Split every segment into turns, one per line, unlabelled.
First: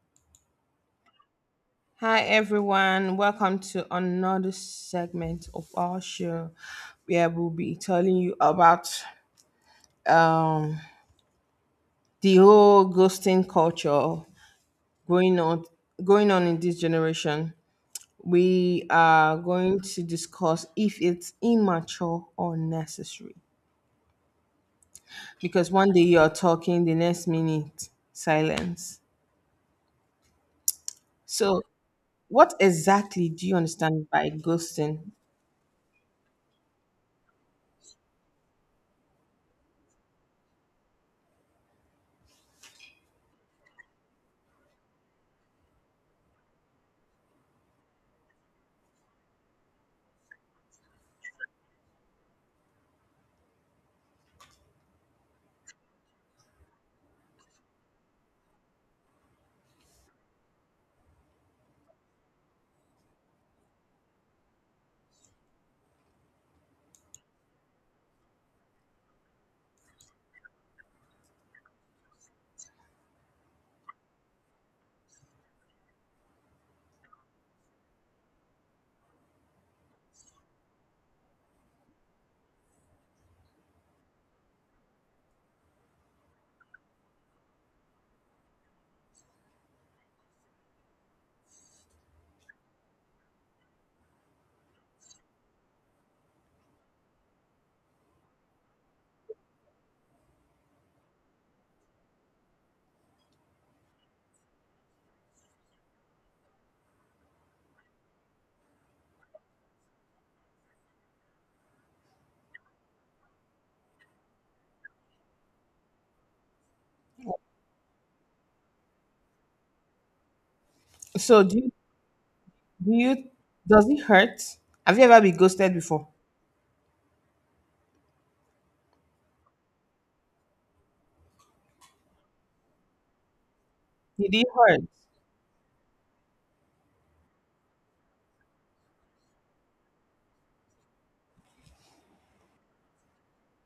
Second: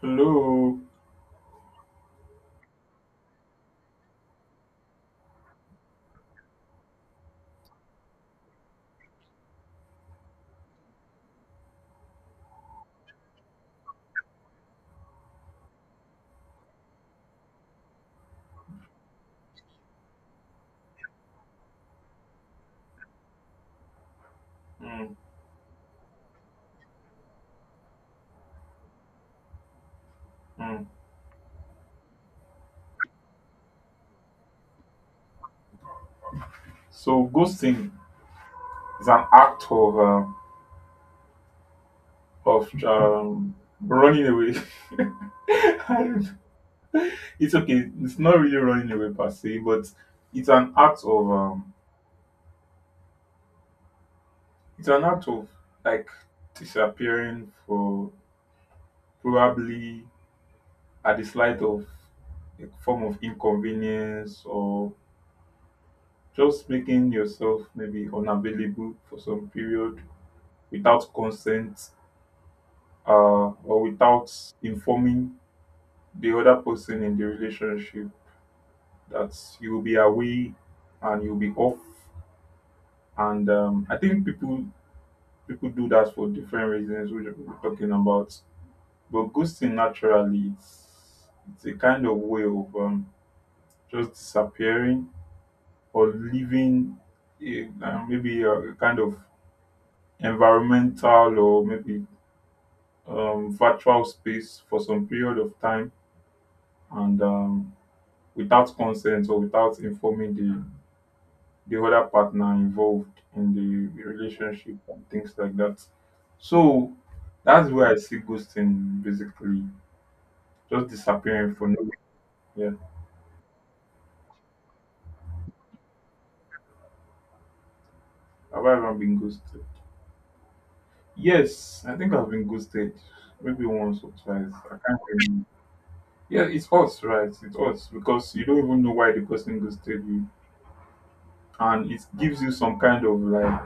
Hello.
Hi everyone, welcome to another segment of our show where we'll be telling you about um, the whole ghosting culture going on going on in this generation. We are going to discuss if it's immature or necessary.
Mm,
Because one day you're talking, the next minute silence.
mm.
So what exactly do you understand by ghosting?
So ghosting is an act of running away. I don't- It's okay. It's not really running away per se, but it's an act of it's an act of like disappearing for probably at the slight of a form of inconvenience or just making yourself maybe unavailable for some period without consent or without informing the other person in the relationship that you will be away and you'll be off. And I think people do that for different reasons, which we're talking about. But ghosting naturally, it's a kind of way of just disappearing or leaving maybe a kind of environmental or maybe virtual space for some period of time and without consent or without informing the other partner involved in the relationship and things like that. So that's where I see ghosting, basically just
So
disappearing for
do
no reason. Yeah.
Do you does it hurt? Have you ever been ghosted before?
Have I ever been ghosted? Yes, I think I've been ghosted maybe once or
Did it
twice. I
hurt?
can't remember. Yeah, it's us, right? It's us because you don't even know why the person ghosted you, and it gives you some kind of like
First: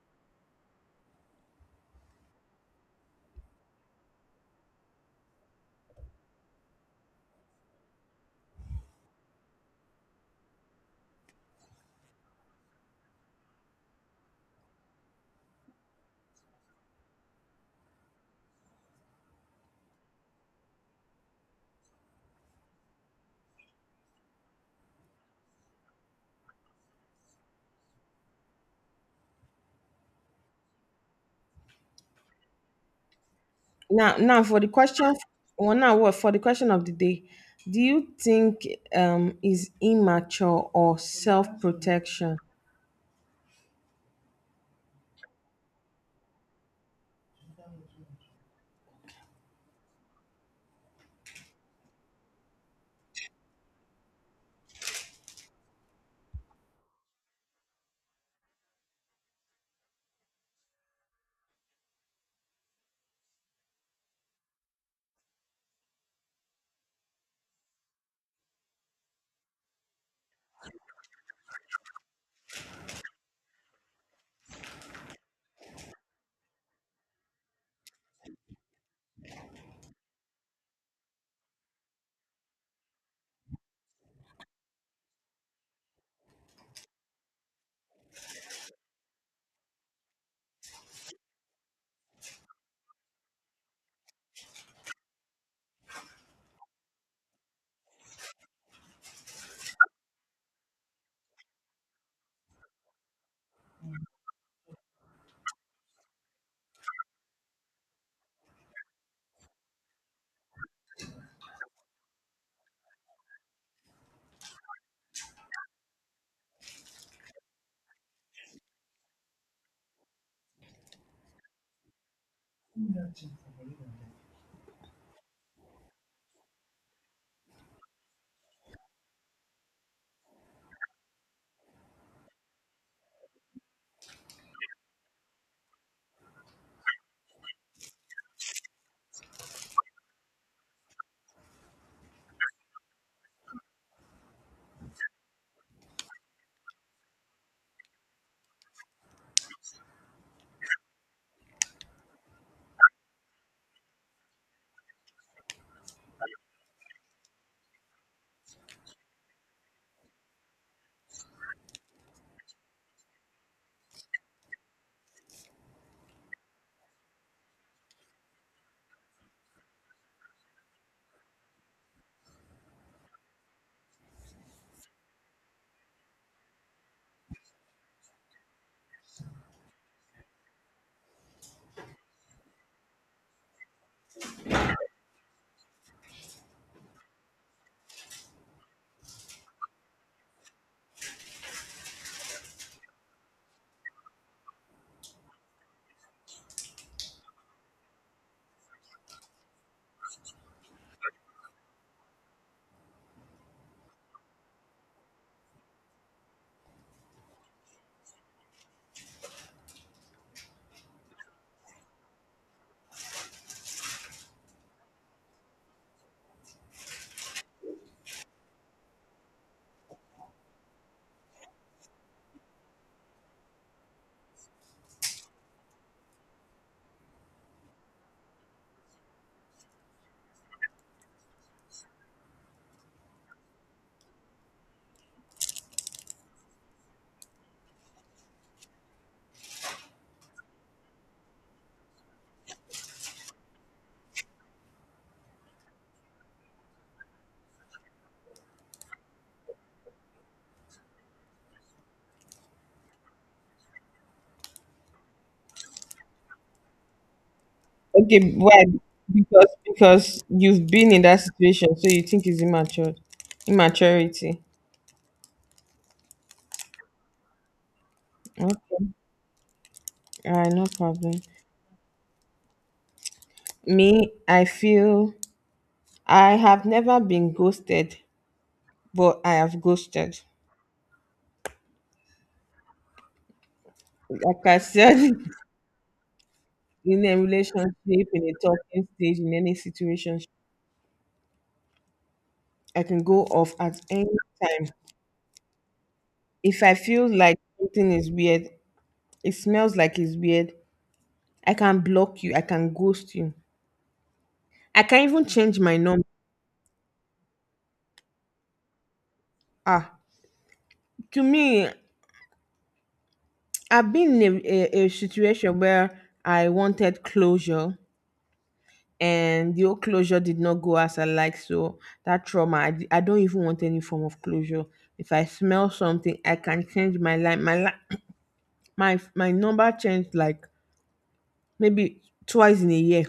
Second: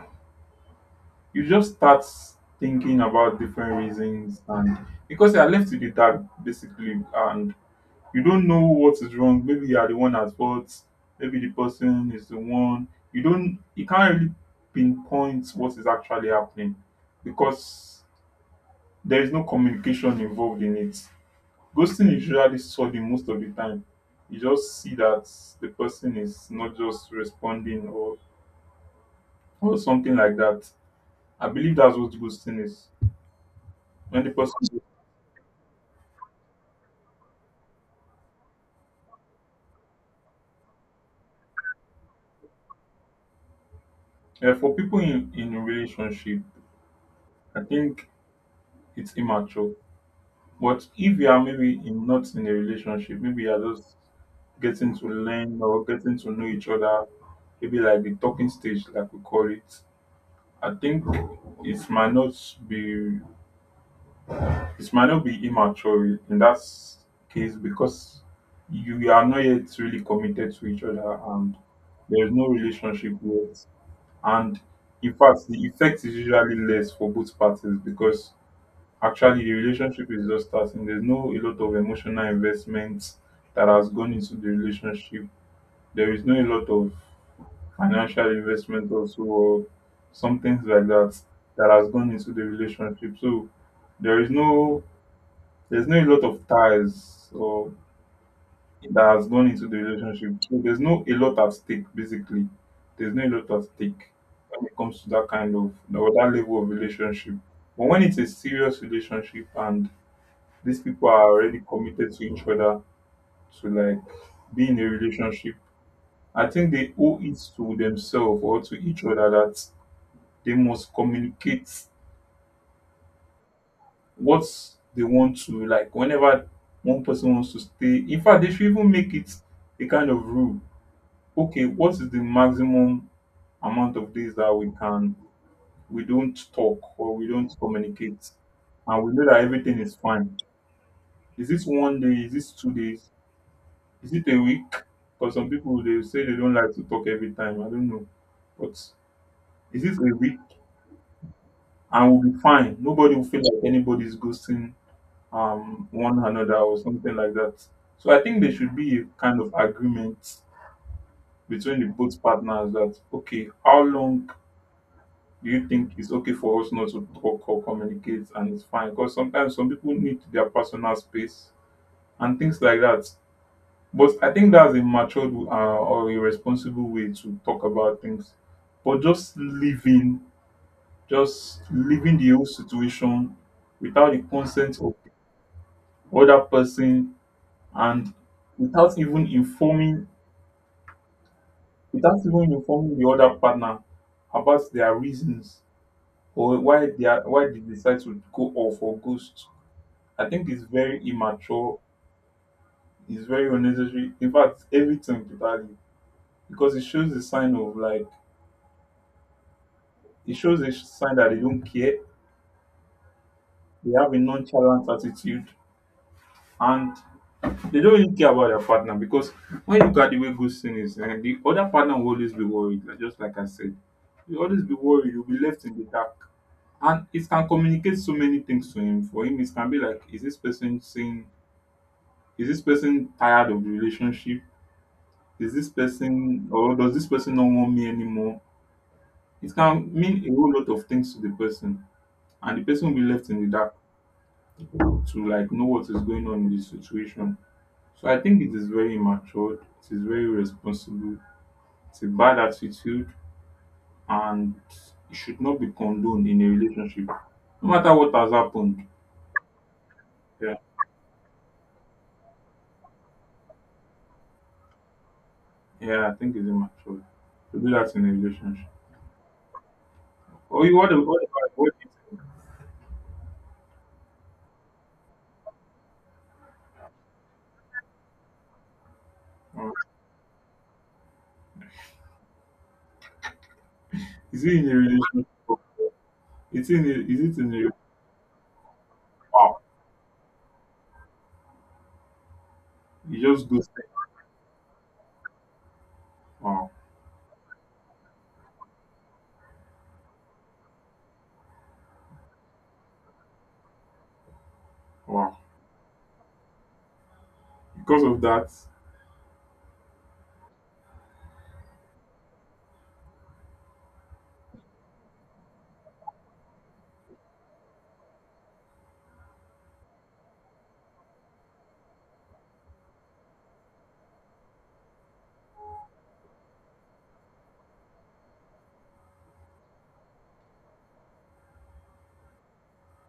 you just start thinking about different reasons, and because you are left with the dark basically, and you don't know what is wrong. Maybe you are the one at fault, maybe the person is the one. You don't, you can't really pinpoint what is actually happening because there is no communication involved in it. Ghosting is usually sudden most of the time. You just see that the person is not just responding or something like that. I believe that's what ghosting is
Now
when the
now
person.
for the question of the day, do you think is immature or self protection?
Yeah, for people in a relationship, I think it's immature. But if you are maybe in, not in a relationship, maybe you are just getting to learn or getting to know each other, maybe like the talking stage, like we call it. I think it might not be, it might not be immature in that case, because you are not yet really committed to each other and there is no relationship yet. And in fact, the effect is usually less for both parties, because actually, the relationship is just starting. There's no a lot of emotional investment that has gone into the relationship. There is no a lot of financial investment also or some things like that that has gone into the relationship. So there is no, there's no a lot of ties or that has gone into the relationship. So there's no a lot at stake basically. There's no a lot at stake when it comes to that kind of or that level of relationship. But when it's a serious relationship and these people are already committed to each other to like be in a relationship, I think they owe it to themselves or to each other that they must communicate what they want to, like whenever one person wants to stay. In fact, they should even make it a kind of rule. Okay, what is the maximum amount of days that we don't talk or we don't communicate and we know that everything is fine. Is this 1 day? Is this 2 days? Is it a week? Because some people they say they don't like to talk every time. I don't know. But is it a week? And we'll be fine. Nobody will feel like anybody's ghosting one another or something like that. So I think there should be a kind of agreement between the both partners that okay, how long do you think it's okay for us not to talk or communicate and it's fine? Because sometimes some people need their personal space and things like that. But I think that's a matured or a responsible way to talk about things. But just leaving the whole situation without the consent of the other person and without even informing, without even informing the other partner about their reasons or why they decide to go off or ghost. I think it's very immature. It's very unnecessary. In fact, everything totally, because it shows the sign of like, it shows a sign that they don't care. They have a nonchalant attitude, and they don't really care about their partner, because when you look at the way ghosting is, eh, the other partner will always be worried, like, just like I said. You'll always be worried, you'll be left in the dark. And it can communicate so many things to him. For him, it can be like, is this person saying, is this person tired of the relationship? Is this person, or does this person not want me anymore? It can mean a whole lot of things to the person, and the person will be left in the dark, to like know what is going on in the situation. So I think it is very immature, it is very irresponsible. It's a bad attitude, and it should not be condoned in a relationship. No matter what has
Okay, why?
happened.
Because
Yeah,
you've been in that situation, so you think it's immature. Immaturity.
yeah, I think it's immature to do that in a relationship.
Okay. All right,
Oh,
no
you, what about,
problem. Me, I feel I have never been ghosted, but I have
uh,
ghosted.
is
Like
it
I
in a
said,
relationship?
in a
Is it in a
relationship, in a talking stage, in any
wow?
situation, I can go
You just
off
go
at
say,
any time. If
wow,
I feel like something is weird, it smells like it's weird, I can block you, I can ghost you. I can even
wow.
change my number.
Because of that,
Ah, to me, I've been in a situation where I wanted closure and the old closure did not go as I like. So that trauma, I don't even want any form of closure. If I smell something, I can change my life. My life, my number changed like maybe twice in a year.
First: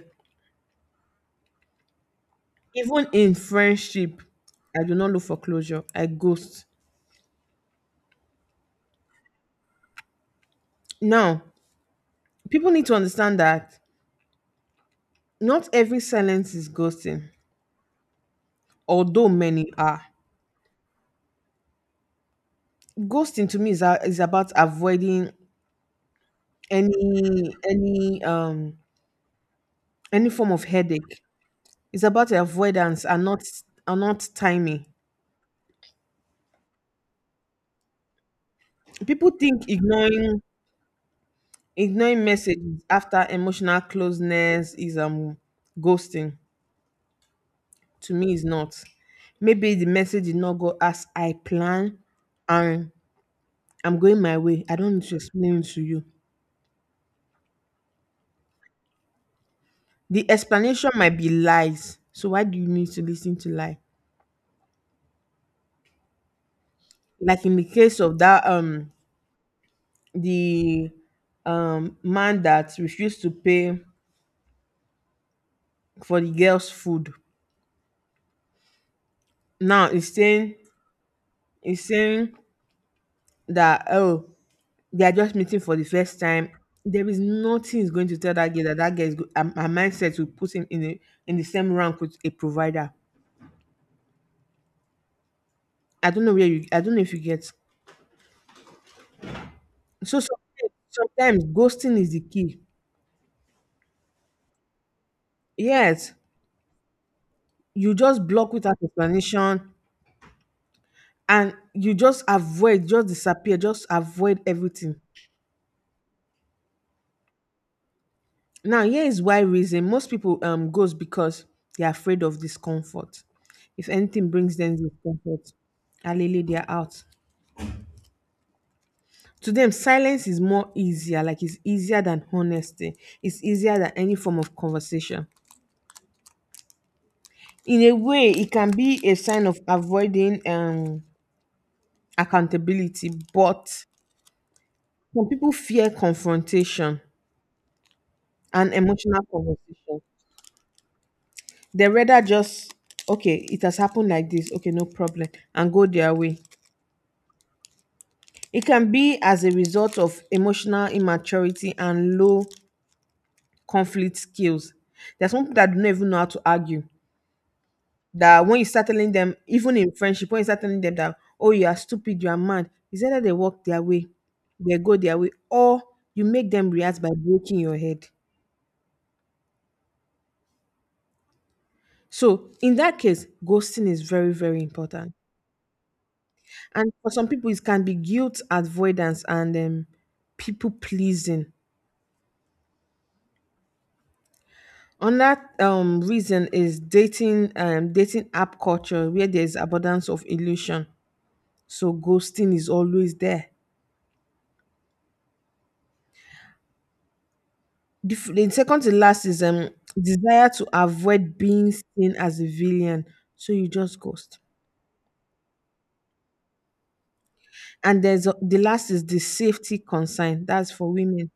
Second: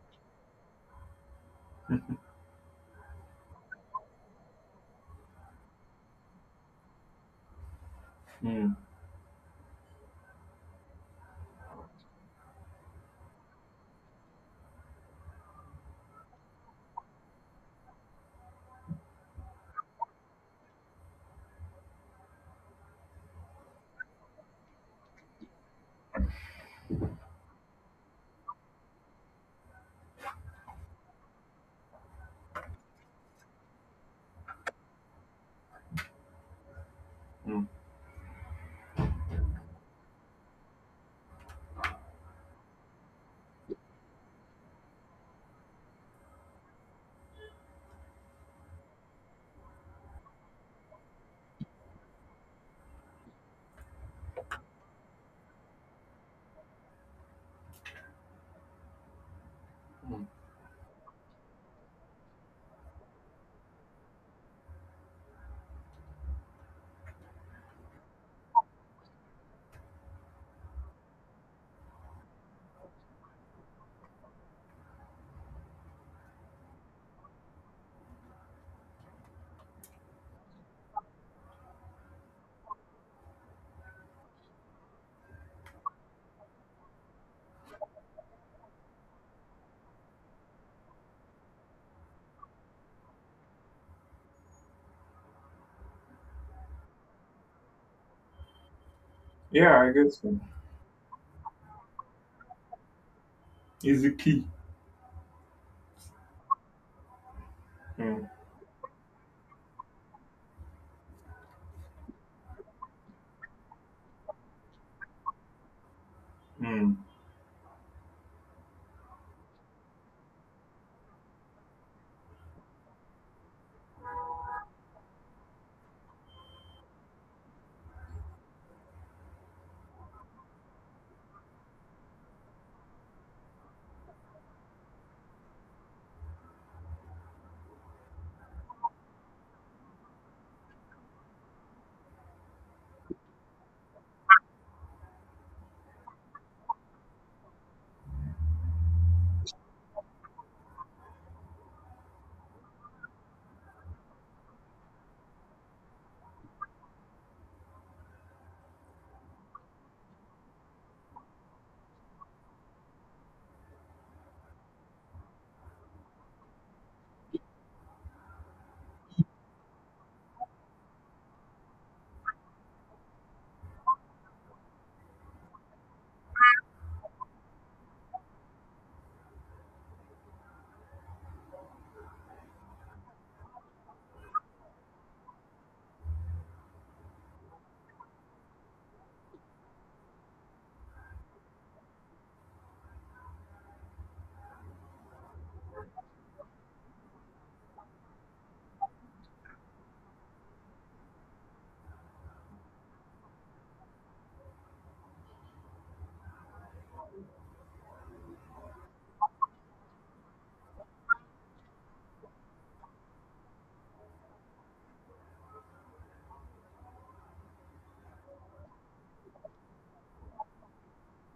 Even in friendship, I do not look for closure. I ghost.
mm,
Now, people need to understand that not every silence is ghosting, although many are. Ghosting to me is, is about avoiding any any form of headache. It's about avoidance and not timing.
mm,
People think ignoring messages after emotional closeness is ghosting. To me, is not. Maybe the message did not go as I plan, and I'm going my way. I don't need to explain to you.
mm.
The explanation might be lies. So why do you need to listen to lie? Like in the case of that the man that refused to pay for the girl's food. Now he's saying that oh they are just meeting for the first time. There is nothing is going to tell that girl that that her, her mindset will put him in in the same rank with a provider. I don't know where you. I don't know if you get.
Yeah, I
So
guess so.
sometimes ghosting is the key.
Is the key.
Yes, you
Mm,
just block without explanation, and you just avoid, just disappear, just avoid everything.
mm,
Now, here is why reason most people goes because they are afraid of discomfort. If anything brings them discomfort, alele they are out. To them silence is more easier, like it's easier than honesty, it's easier than any form of conversation. In a way it can be a sign of avoiding accountability, but some people fear confrontation and emotional conversation. They rather just okay it has happened like this, okay no problem, and go their way. It can be as a result of emotional immaturity and low conflict skills. There's some people that don't even know how to argue, that when you start telling them, even in friendship, when you start telling them that, oh, you are stupid, you are mad, it's either they walk their way, they go their way, or you make them react by breaking your head. So in that case, ghosting is very, very important. And for some people, it can be guilt avoidance and people pleasing. Another reason is dating dating app culture where there's abundance of illusion. So ghosting is always there. The second to last is desire to avoid being seen as a villain, so you just ghost. And the last is the safety concern. That's for women.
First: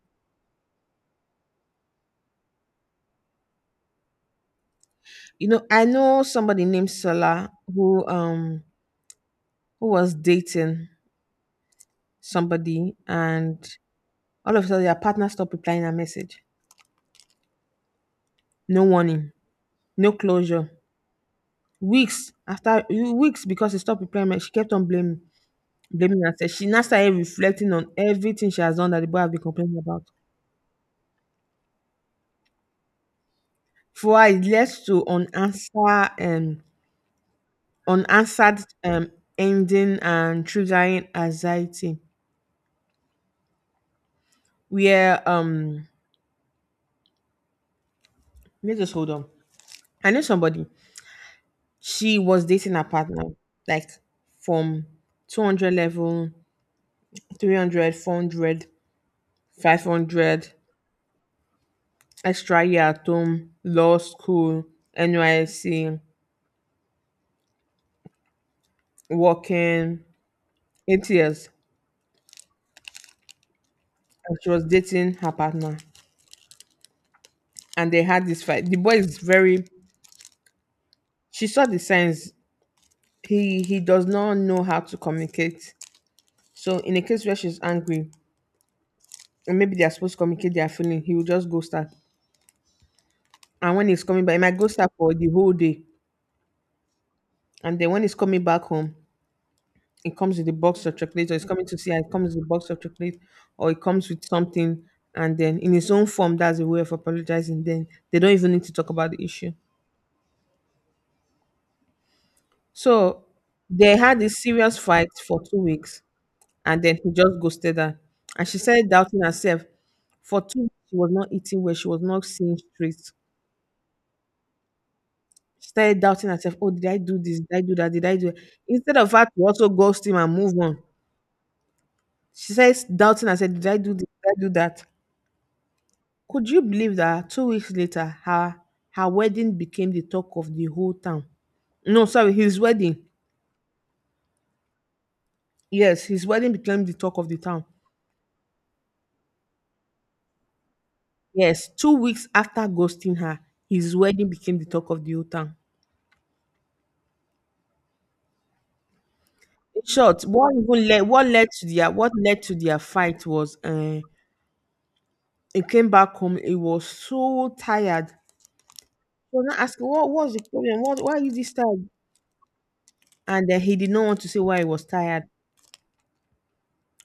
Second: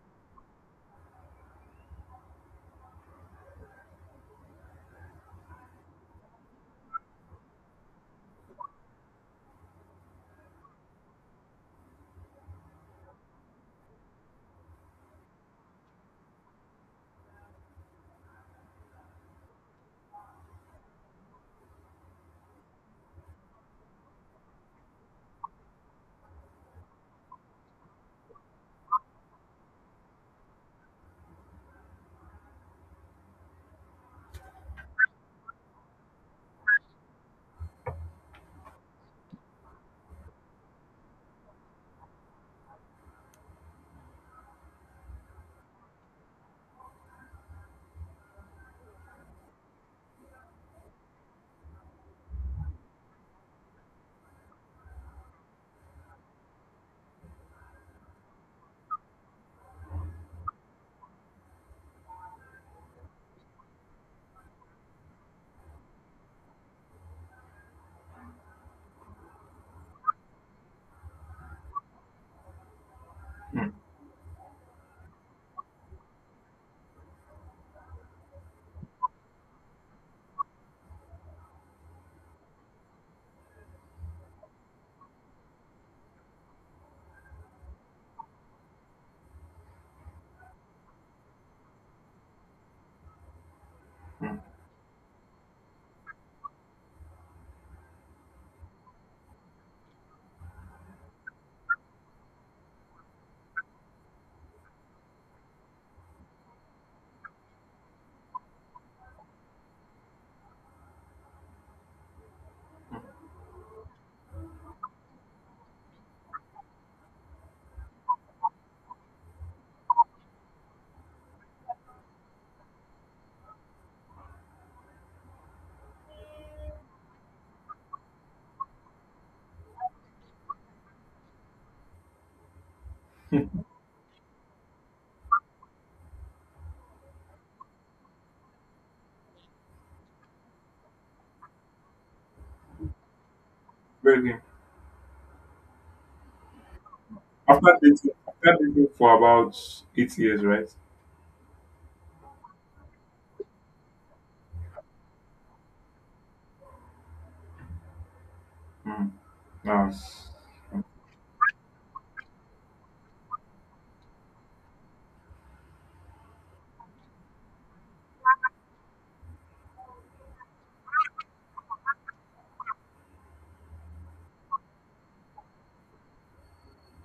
You know, I know somebody named Sola who was dating somebody, and all of a sudden their partner stopped replying her message. No warning, no closure. Weeks after weeks because he stopped replying, she kept on blaming herself. She now started reflecting on everything she has done that the boy have been complaining about. For it leads to unanswered ending and triggering anxiety. Where let us hold on. I know somebody. She was dating her partner like from 200 level, 300, 400, 500, extra year at home, law school, NYC, working 8 years.
mm.
And she was dating her partner, and they had this fight. The boy is very She saw the signs. He does not know how to communicate. So in a case where she's angry, and maybe they are supposed to communicate their feeling, he will just ghost her. And when he's coming back, he
Mm.
might ghost her for the whole day. And then when he's coming back home, he comes with a box of chocolate, or he's coming to see her, he comes with a box of chocolate, or he comes with something. And then in his own form, that's a way of apologizing. Then they don't even need to talk about the issue. So they had this serious fight for 2 weeks and then he just ghosted her. And she started doubting herself. For 2 weeks, she was not eating well. She was not seeing straight. She started doubting herself. Oh, did I do this? Did I do that? Did I do it? Instead of her to also ghost him and move on, she says doubting herself. Did I do this? Did I do that? Could you believe that 2 weeks later, her wedding became the talk of the whole town? No, sorry, his wedding.
Very good.
Yes, his wedding became the talk of the town.
After dating for about 8 years, right?
Yes, 2 weeks after ghosting her, his wedding became the talk of the whole town.
Mm.
In
Wow.
short, what even led what led to their what led to their fight was he came back home, he was so tired. He was not asking what was the problem? What why is this tired? And then he did not want to say why he was tired.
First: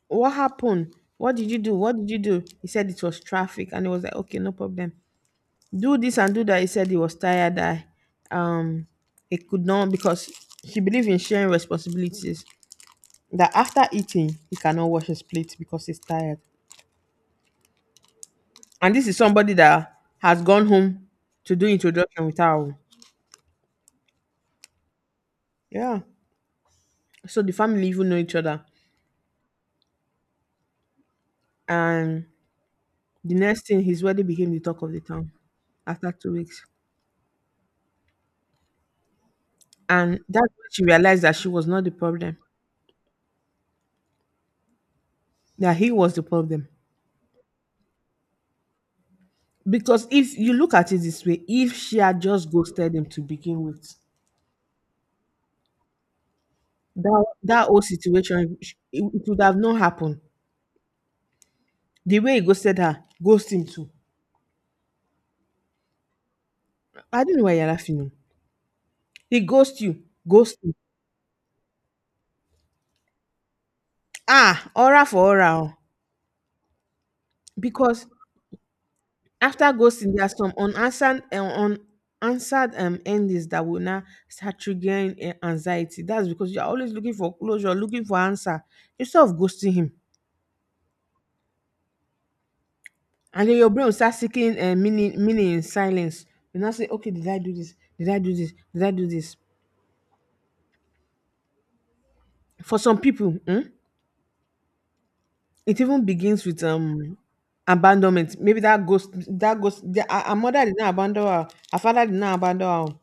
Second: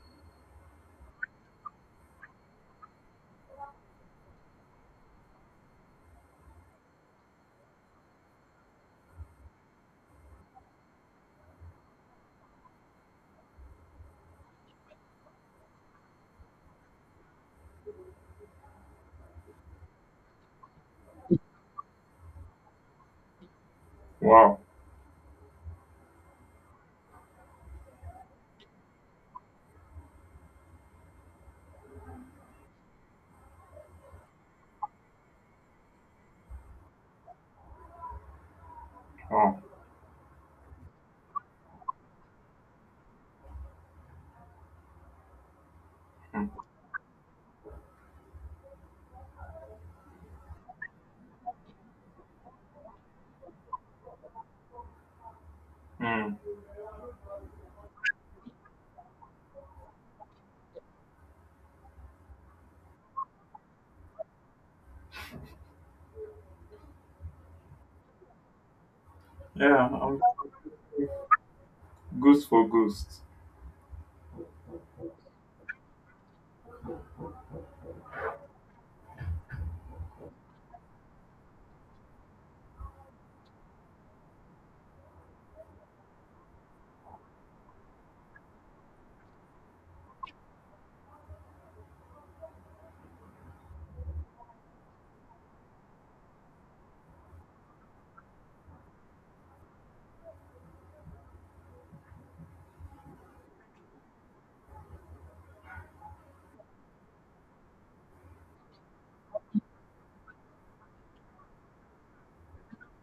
What happened? What did you do? He said it was traffic and he was like, okay, no problem. Do this and do that. He said he was tired that um he could not because he believed in sharing responsibilities. That after eating he cannot wash his plate because he's tired. And this is somebody that has gone home to do introduction with her. Own.
Wow.
Yeah. So the family even know each other. And the next thing, his wedding became the talk of the town after 2 weeks.
Wow.
And that's when she realized that she was not the problem, that he was the
Mm.
problem. Because if you look at it this way, if she had just ghosted him to begin with,
Mm.
that that whole situation it would have not happened. The way he ghosted her, ghost him too. I don't know why you're laughing. Oh. He ghost
Yeah,
you,
I'm
ghost him.
ghost for ghost.
Ah, aura for aura oo, because after ghosting there are some unanswered unanswered endings that will now start triggering anxiety. That's because you are always looking for closure, looking for answer instead of ghosting him. And then your brain will start seeking meaning in silence. You now say, okay, did I do this? Did I do this? Did I do this? For some people, it even begins with abandonment. Maybe that ghost the, her, her mother did not abandon her, her father did not abandon her.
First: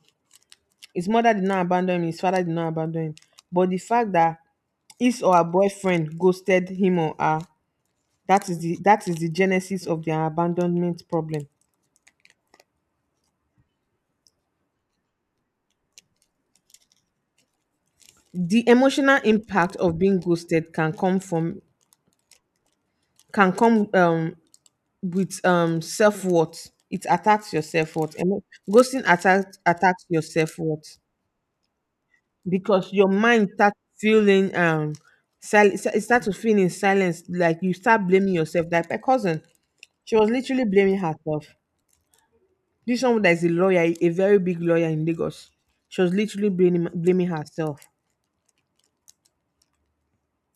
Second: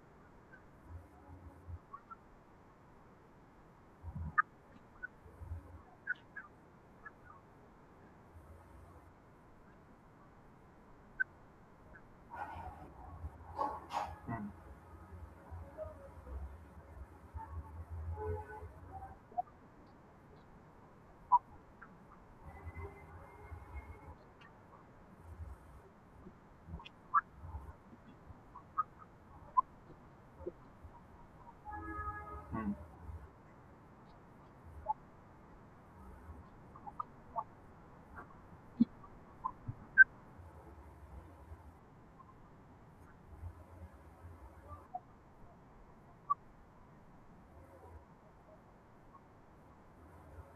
His mother did not abandon him, his father did not abandon him. But the fact that his or her boyfriend ghosted him or her, that is the genesis of their abandonment problem.
Mm.
The emotional impact of being ghosted can come can come um with self worth. It attacks your self worth. Ghosting attacks your self worth
Mm.
because your mind starts feeling it starts to feel in silence. Like you start blaming yourself. Like my cousin, she was literally blaming herself. This someone that is a lawyer, a very big lawyer in Lagos. She was literally blaming herself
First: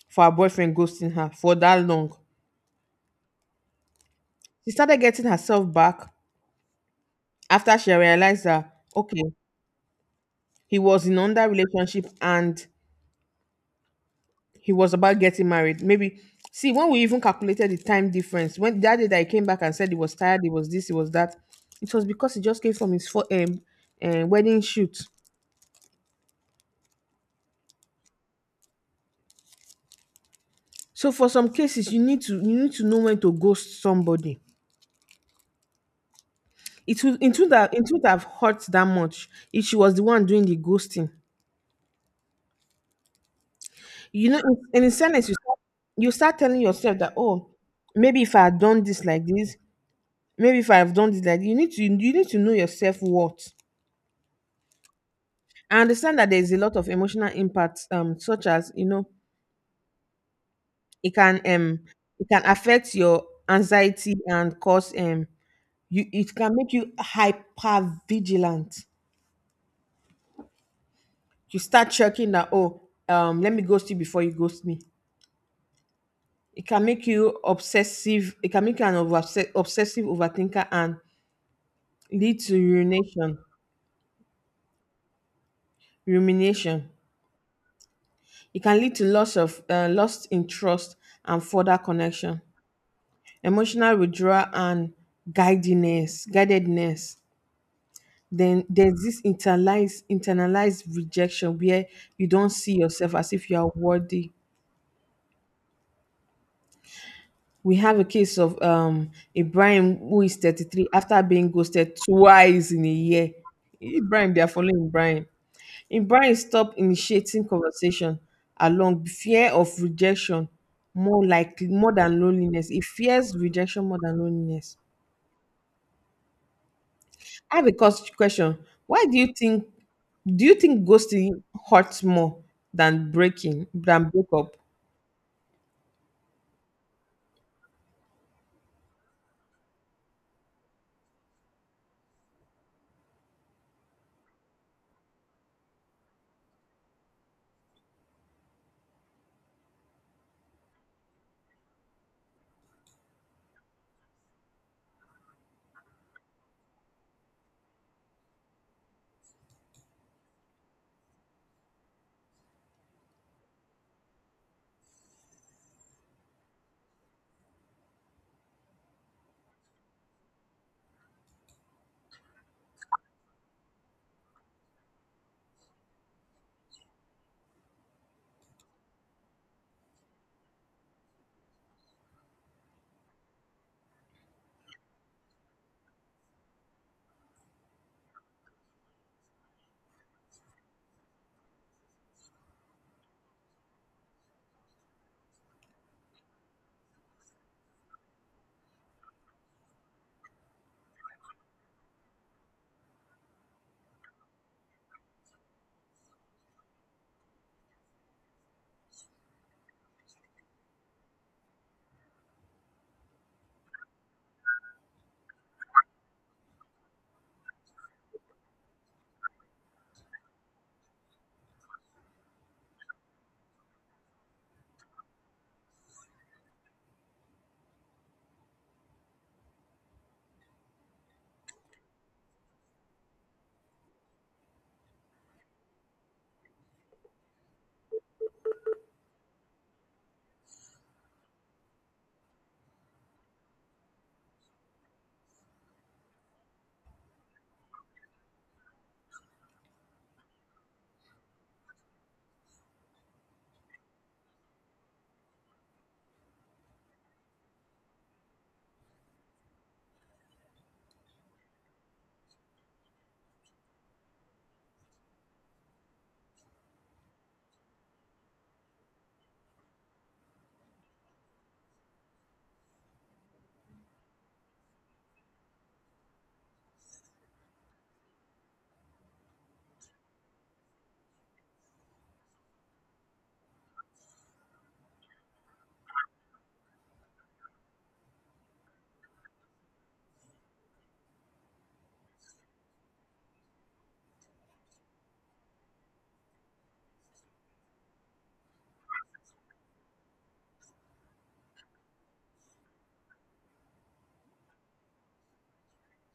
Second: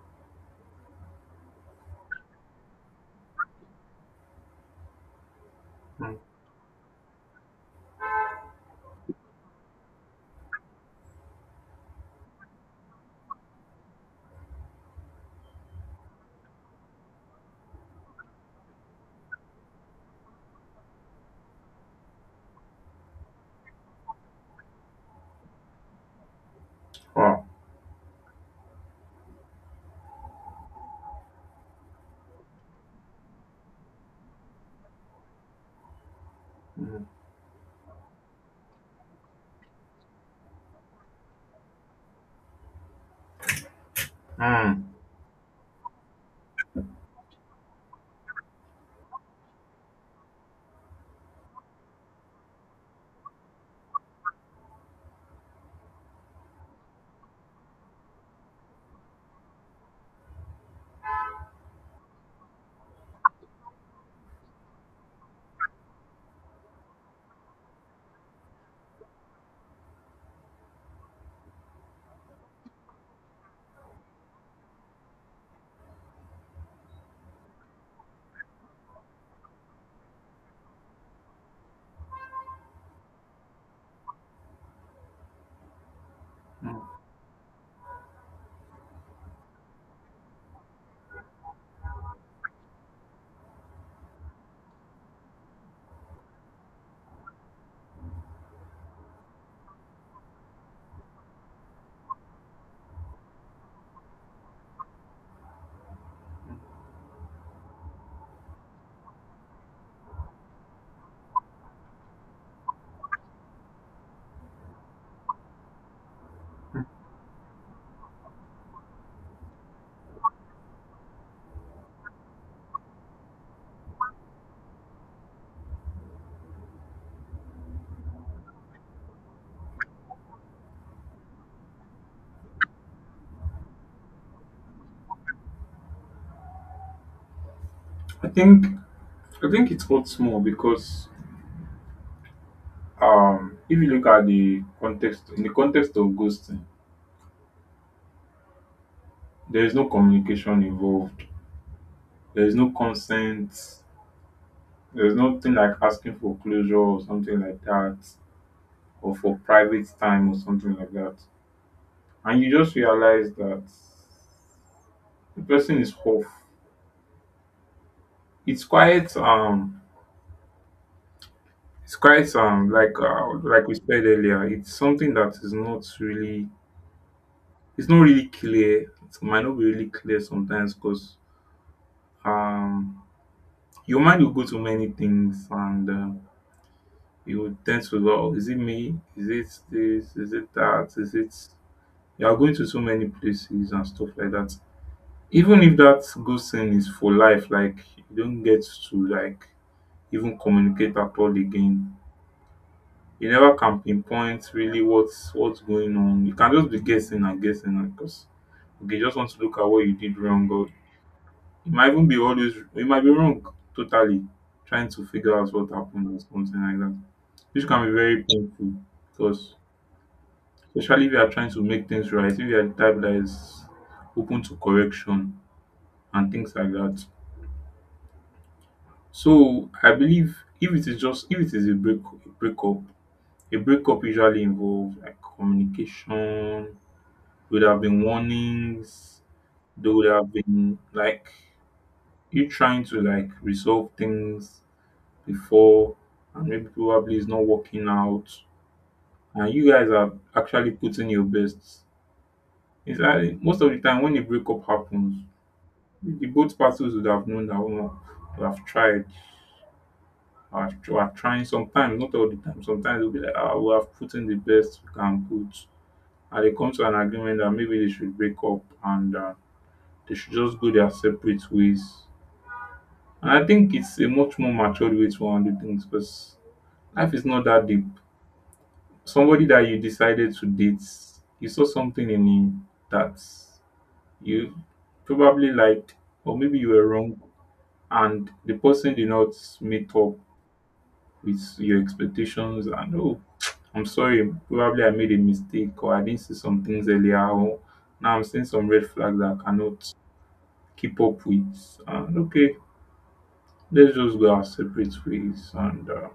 for her boyfriend ghosting her for that long. She started getting herself back
Mm.
after she realized that, okay, he was in another relationship and he was about getting married. Maybe, see, when we even calculated the time difference, when that day that he came back and said he was tired, he was this, he was that, it was because he just came from his wedding shoot.
Wow.
So for some cases, you need to know when to ghost somebody. It
Mm.
would it would have it would have hurt that much if she was the one doing the ghosting. You know,
Mm.
in sadness, you start telling yourself that oh, maybe if I had done this like this, maybe if I have done this like this. You need to know yourself what. I understand that there is a lot of emotional impacts, such as you know, it can um it can affect your anxiety and cause you it can make you hyper vigilant. You start checking that oh, let me ghost you before you ghost me. It can make you obsessive, it can make you an obsessive overthinker and lead to rumination.
Mm.
Rumination. It can lead to loss of lost in trust and further connection, emotional withdrawal and guidedness. Then there's this internalized rejection where you don't see yourself as if you are worthy. We have a case of Ibrahim, who is 33, after being ghosted twice in a year. Ibrahim, they are following Ibrahim. Ibrahim stopped initiating conversation along fear of rejection, more likely more than loneliness. He fears rejection more than loneliness. I have a question. Why do you think Do you think ghosting hurts more than breakup?
I think I think it hurts more because if you look at the context in the context of ghosting, there is no communication involved. There is no consent. There's nothing like asking for closure or something like that, or for private time or something like that. And you just realize that the person is off. It's quite um it's quite like we said earlier, it's something that is not really it's not really clear. It might not be really clear sometimes because um your mind will go to many things, and you will tend to go, "Oh, is it me? Is it this? Is it that? Is it, you are going to so many places and stuff like that. Even if dat godsend is for life, like you don't get to like even communicate at all again. You never can pinpoint really whats going on. You can just be guessing and guessing, and cause okay, you just want to look at what you did wrong. Or it might even be always, it might be wrong totally, trying to figure out what happened or something like that, which can be very painful, cause especially if you are trying to make things right, if you are di type that is open to correction and things like that. So I believe if it is just, if it is a break a breakup, a breakup usually involves like communication. Would have been warnings, there would have been like you trying to like resolve things before, and maybe probably it's not working out, and you guys are actually putting your best. It's like most of the time when a breakup happens, the both parties would have known that one would have tried, are trying sometimes, not all the time. Sometimes they'll be like, ah, we have put in the best we can put. And they come to an agreement that maybe they should break up, and they should just go their separate ways. And I think it's a much more matured way to handle things, because life is not that deep. Somebody that you decided to date, you saw something in him that you probably liked, or maybe you were wrong, and the person did not meet up with your expectations. And oh, I'm sorry, probably I made a mistake or I didn't see some things earlier, or now I'm seeing some red flags that I cannot keep up with. And okay, let's just go our separate ways, and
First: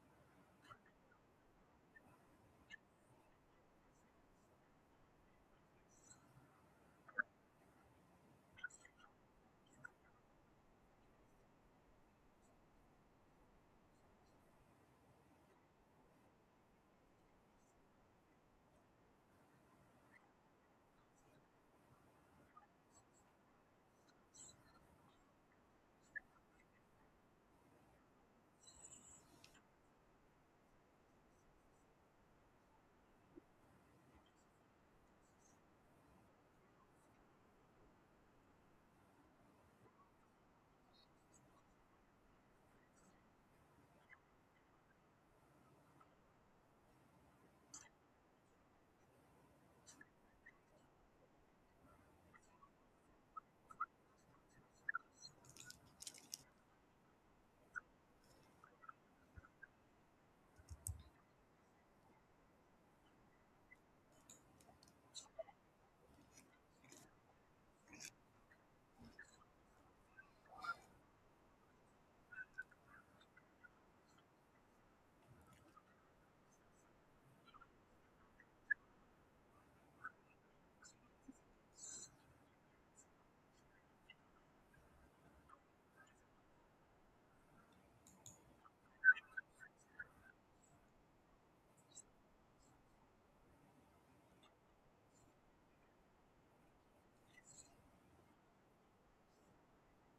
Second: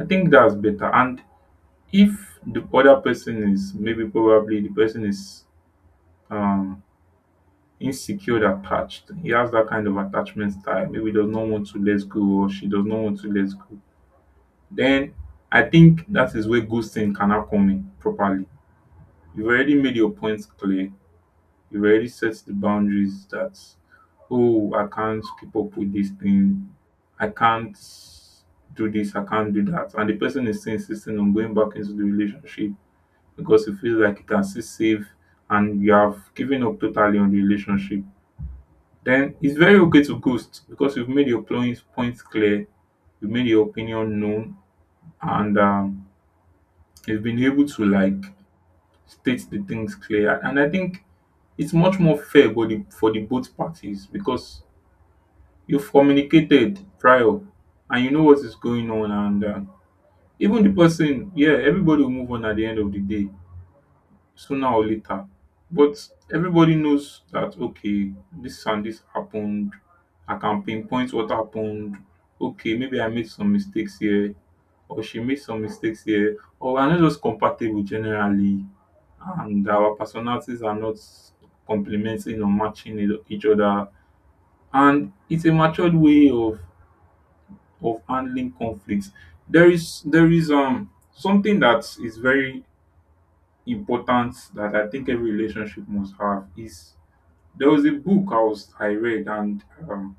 I think that's better. And if the other person is, maybe probably the person is um insecure attached, he has that kind of attachment style, maybe does not want to let go or she does not want to let go. Then I think that is where ghosting can now come in properly. You've already made your points clear. You've already set the boundaries that, oh, I can't keep up with this thing. I can't do this, I can't do that. And the person is still insisting on going back into the relationship because it feels like it can still save, and you have given up totally on the relationship. Then it's very okay to ghost because you've made your points clear. You've made your opinion known and they've been able to like state the things clear, and I think it's much more fair for the both parties because you've communicated prior and you know what is going on, and even the person, yeah, everybody will move on at the end of the day, sooner or later. But everybody knows that okay, this and this happened. I can pinpoint what happened. Okay, maybe I made some mistakes here, or she made some mistakes here, or we're not just compatible generally and our personalities are not complementing or matching each other, and it's a matured way of handling conflicts. There is something that is very important that I think every relationship must have is there was a book I read, and um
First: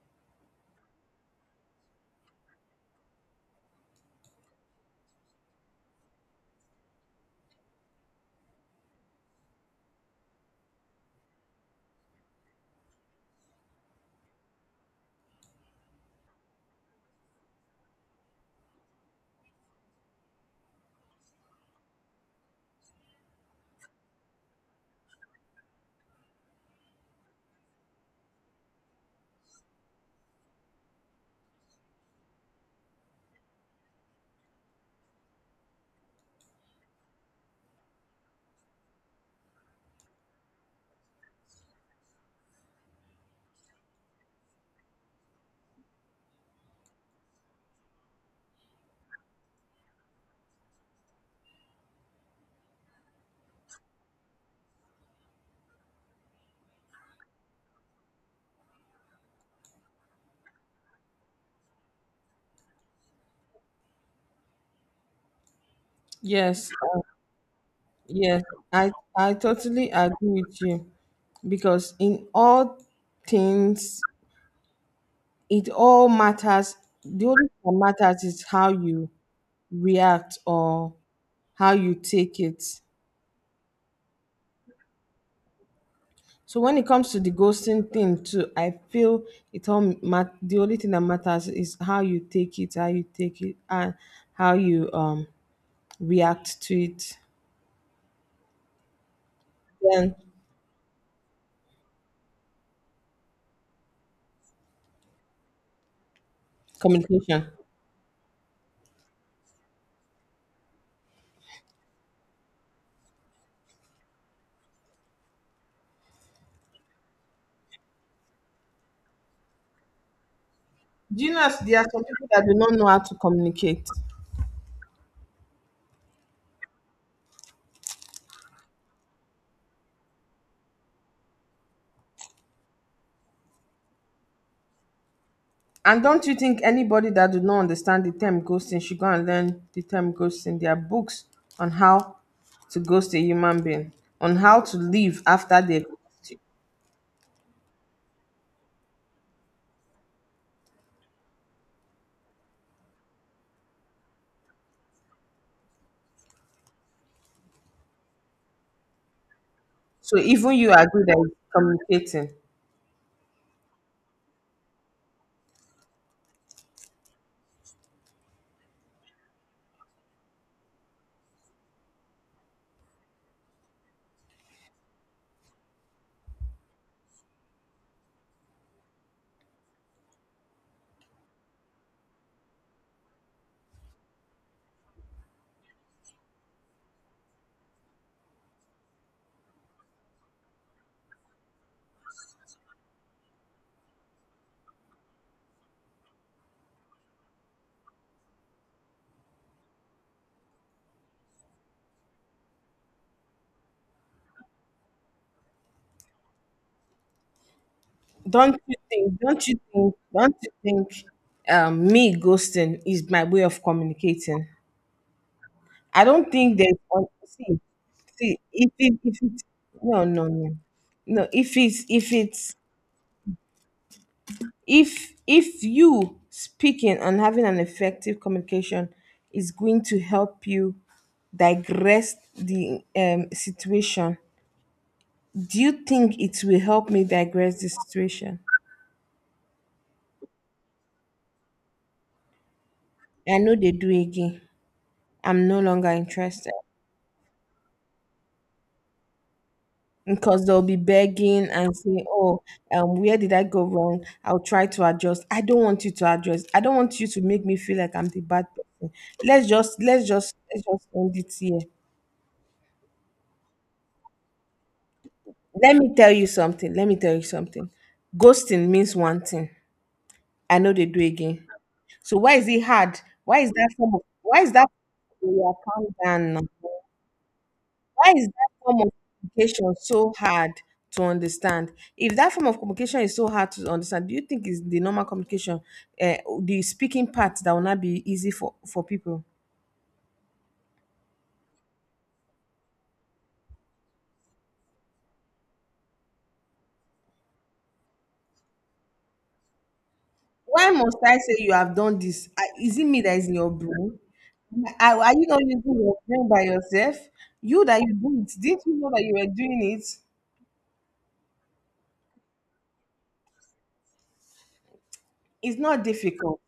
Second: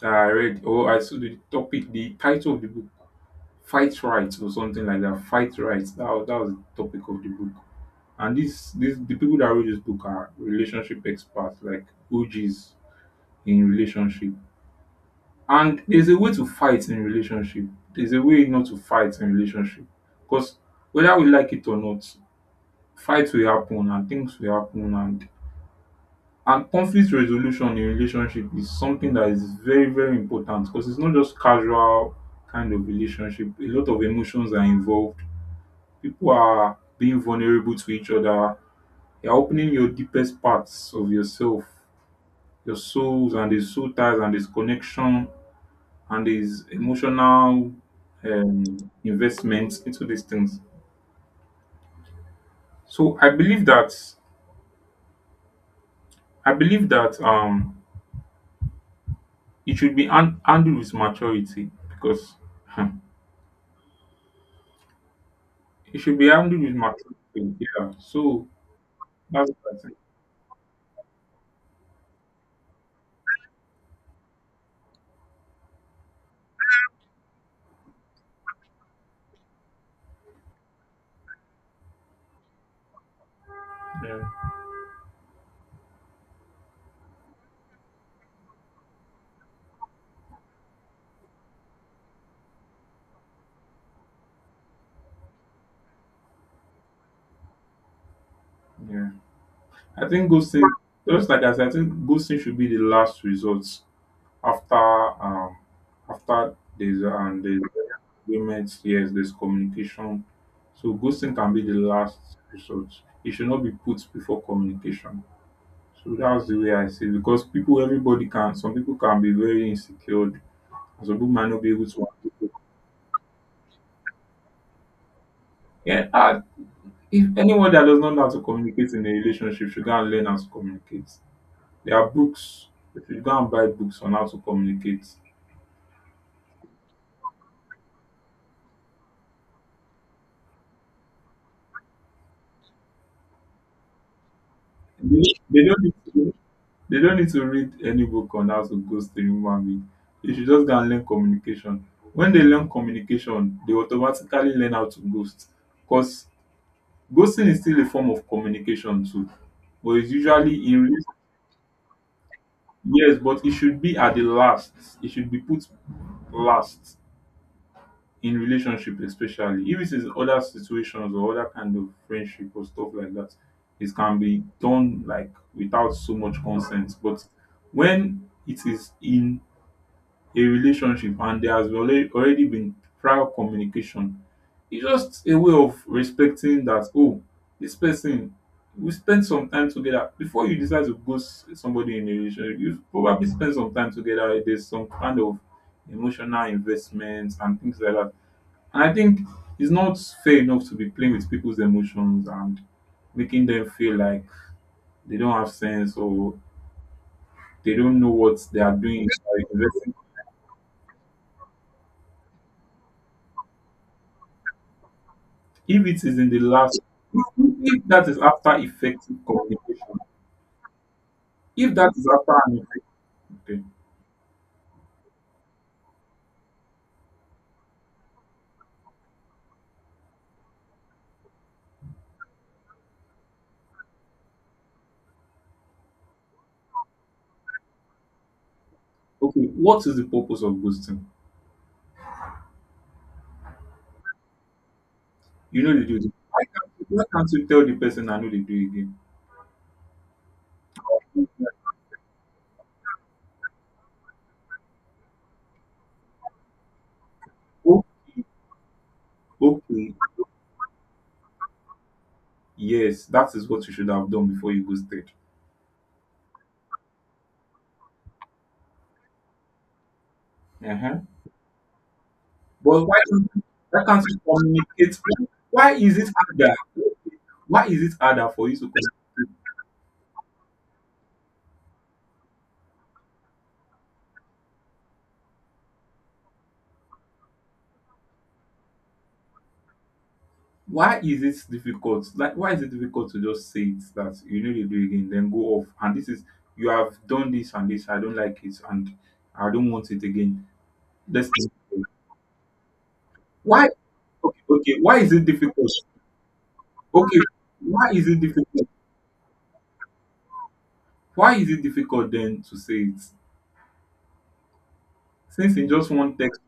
that I read, or I saw the topic, the title of the book, Fight Right or something like that. Fight Right. That was the topic of the book. And this, the people that wrote this book are relationship experts, like OGs in relationship. And there's a way to fight in relationship. There's a way not to fight in relationship. Because whether we like it or not, fights will happen and things will happen, and conflict resolution in relationship is something that is very, very important because it's not just casual kind of relationship. A lot of emotions are involved. People are being vulnerable to each other. You're opening your deepest parts of yourself, your souls, and there's soul ties, and there's connection, and there's emotional um, investment into these things. So I believe that I believe that it should be handled with maturity because hmm, it should be handled
Yes,
with maturity. Yeah.
yes,
So
I
that's what I
totally
think.
agree with you. Because in all things, it all matters. The only thing that matters is how you react or how you take it.
Yeah.
So when it comes to the ghosting thing too, I feel it the only thing that matters is how you take it, how you take it, and how you react to it.
Yeah. I
Then
think ghosting, just like I said, I think ghosting should be the last resort after um after there's
communication.
there's agreements, yes, there's communication. So ghosting can be the last resort. It should not be put before communication. So that's the way I see it because people, everybody can. Some people can be very insecure, and some
Do
people
you
might
know
not be
there
able
are some
to.
people that do not know how to communicate?
Yeah, and if anyone that does not know how to communicate in a relationship should go and learn how to communicate. There are books. If you should go and buy books on how to communicate,
And don't you think anybody that do not understand the term ghosting should go and learn the term ghosting? There are books on how to ghost a human being, on how to live after
they
they
don't.
ghost you.
They don't need to read any book on how to ghost a human being. They should just go and learn communication. When they learn communication, they automatically learn how to ghost. Because ghosting is still a form of communication too. But it's
So even
usually
you
in re-,
agree that it's communicating.
yes, but it should be at the last. It should be put last in relationship, especially if it is other situations or other kind of friendship or stuff like that. It can be done like without so much consent. But when it is in a relationship and there has already been prior communication, it's just a way of respecting that, oh, this person, we spend some time together. Before you decide to ghost somebody in a relationship, you probably spend some time together. There's some kind of emotional investment and things like that. And I think it's not fair enough to be playing with people's emotions and making them feel like they don't have sense or they don't know what they are doing.
Don't you think? Me ghosting is my way of communicating.
If it
I
is in
don't
the
think there's
last,
on see.
if that is
see
after
if it
effective
if it
communication,
no no no no. if
if
it's
that is
if
after
it's
an effective thing.
if you speaking and having an effective communication is going to help you digress the situation, do you think it will help me digress the situation?
Okay, what is the purpose of ghosting?
I know they do again. I'm no
You know they
longer
do it. why
interested,
can't you why can't you tell the person, I know they do it
because they'll be
again.
begging and saying oh, where did I go wrong, I'll try to adjust. I don't want you to adjust. I don't want you to make me feel
Oh,
like I'm the bad person. let's just
okay,
let's just let's just end it here.
yes, that is what you should have done before you ghosted.
Let me tell you something. Let me tell you something. Ghosting means one thing. I know they
Uh-huh.
do again. So why is it
But why
hard?
don't you? Why can't you
Why is that,
communicate?
yeah,
why
calm
is it
down now.
harder why is it
Why is
harder for
that
you to
form of
communicate?
communication so hard to understand? If that form of communication is so hard to understand, do you think is the normal communication, uh, the speaking part that will not be easy for people?
Why is it difficult? Like, why is it difficult to just say it that you need to do it again, then go off? And this is, you have done this and this, I don't like it, and I don't want it again.
Why must I
Let's
say
leave.
you have done this? I- is it me that is in your
Why?
brain?
Okay, okay, why
Are
is
are
it
you not
difficult?
using your brain by yourself?
Okay,
You that
why
you
is it
do it, didn't
difficult?
you know that you were doing it?
Why is it difficult then to say it? Since
It's
in
not
just one text,
difficult.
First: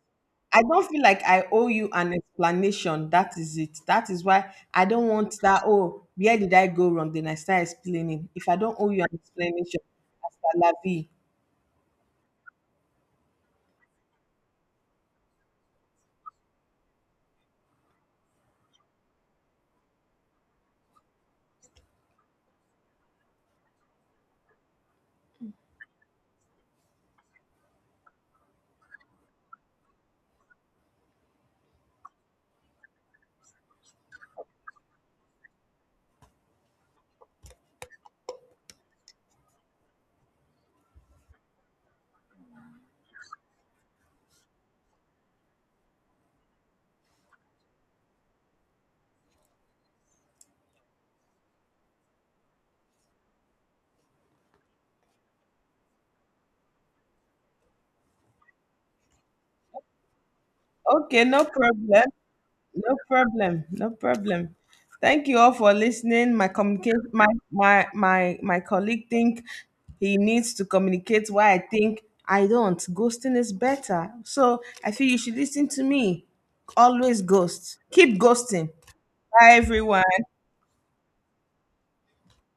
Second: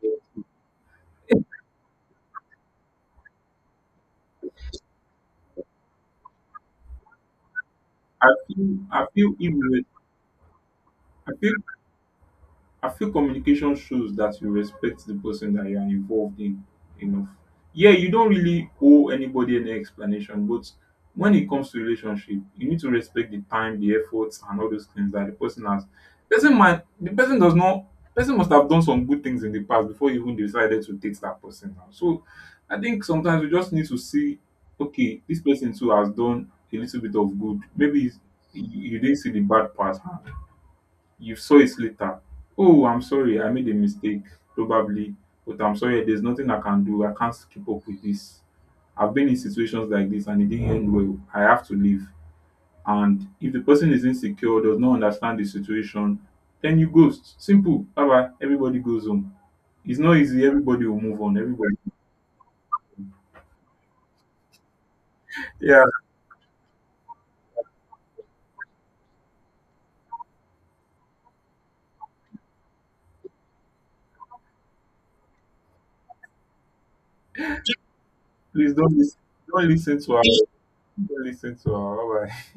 I don't feel like I owe you an explanation. That is it. That is why I don't want that. Oh, where did I go wrong? Then I start explaining.
I
If I don't
feel,
owe you
I
an
feel
explanation,
irre-
hasta la vie.
I feel I feel communication shows that you respect the person that you are involved in enough. Yeah, you don't really owe anybody any explanation, but when it comes to relationship, you need to respect the time, the efforts, and all those things that the person has. Doesn't mind the person does not, person must have done some good things in the past before you even decided to date that person now. So I think sometimes we just need to see, okay, this person too has done a little bit of good. Maybe he's- you didn't see the bad part, huh? You saw it later. Oh, I'm sorry, I made a mistake, probably, but I'm sorry, there's nothing I can do. I can't keep up with this. I've been in situations like this and it didn't end well. I have to leave. And if the person is insecure, does not understand the situation, then you ghost. Simple. Bye bye. Everybody goes home. It's not easy. Everybody will move
Okay,
on.
no
Everybody.
problem. No problem. No problem. Thank you all for
Yeah.
listening. My colleague think he needs to communicate, why I think I don't. Ghosting is better. So I feel you should listen to me. Always ghost. Keep ghosting.
Please don't listen.
Bye
Don't listen to her.
everyone.
Don't listen to her. Bye bye.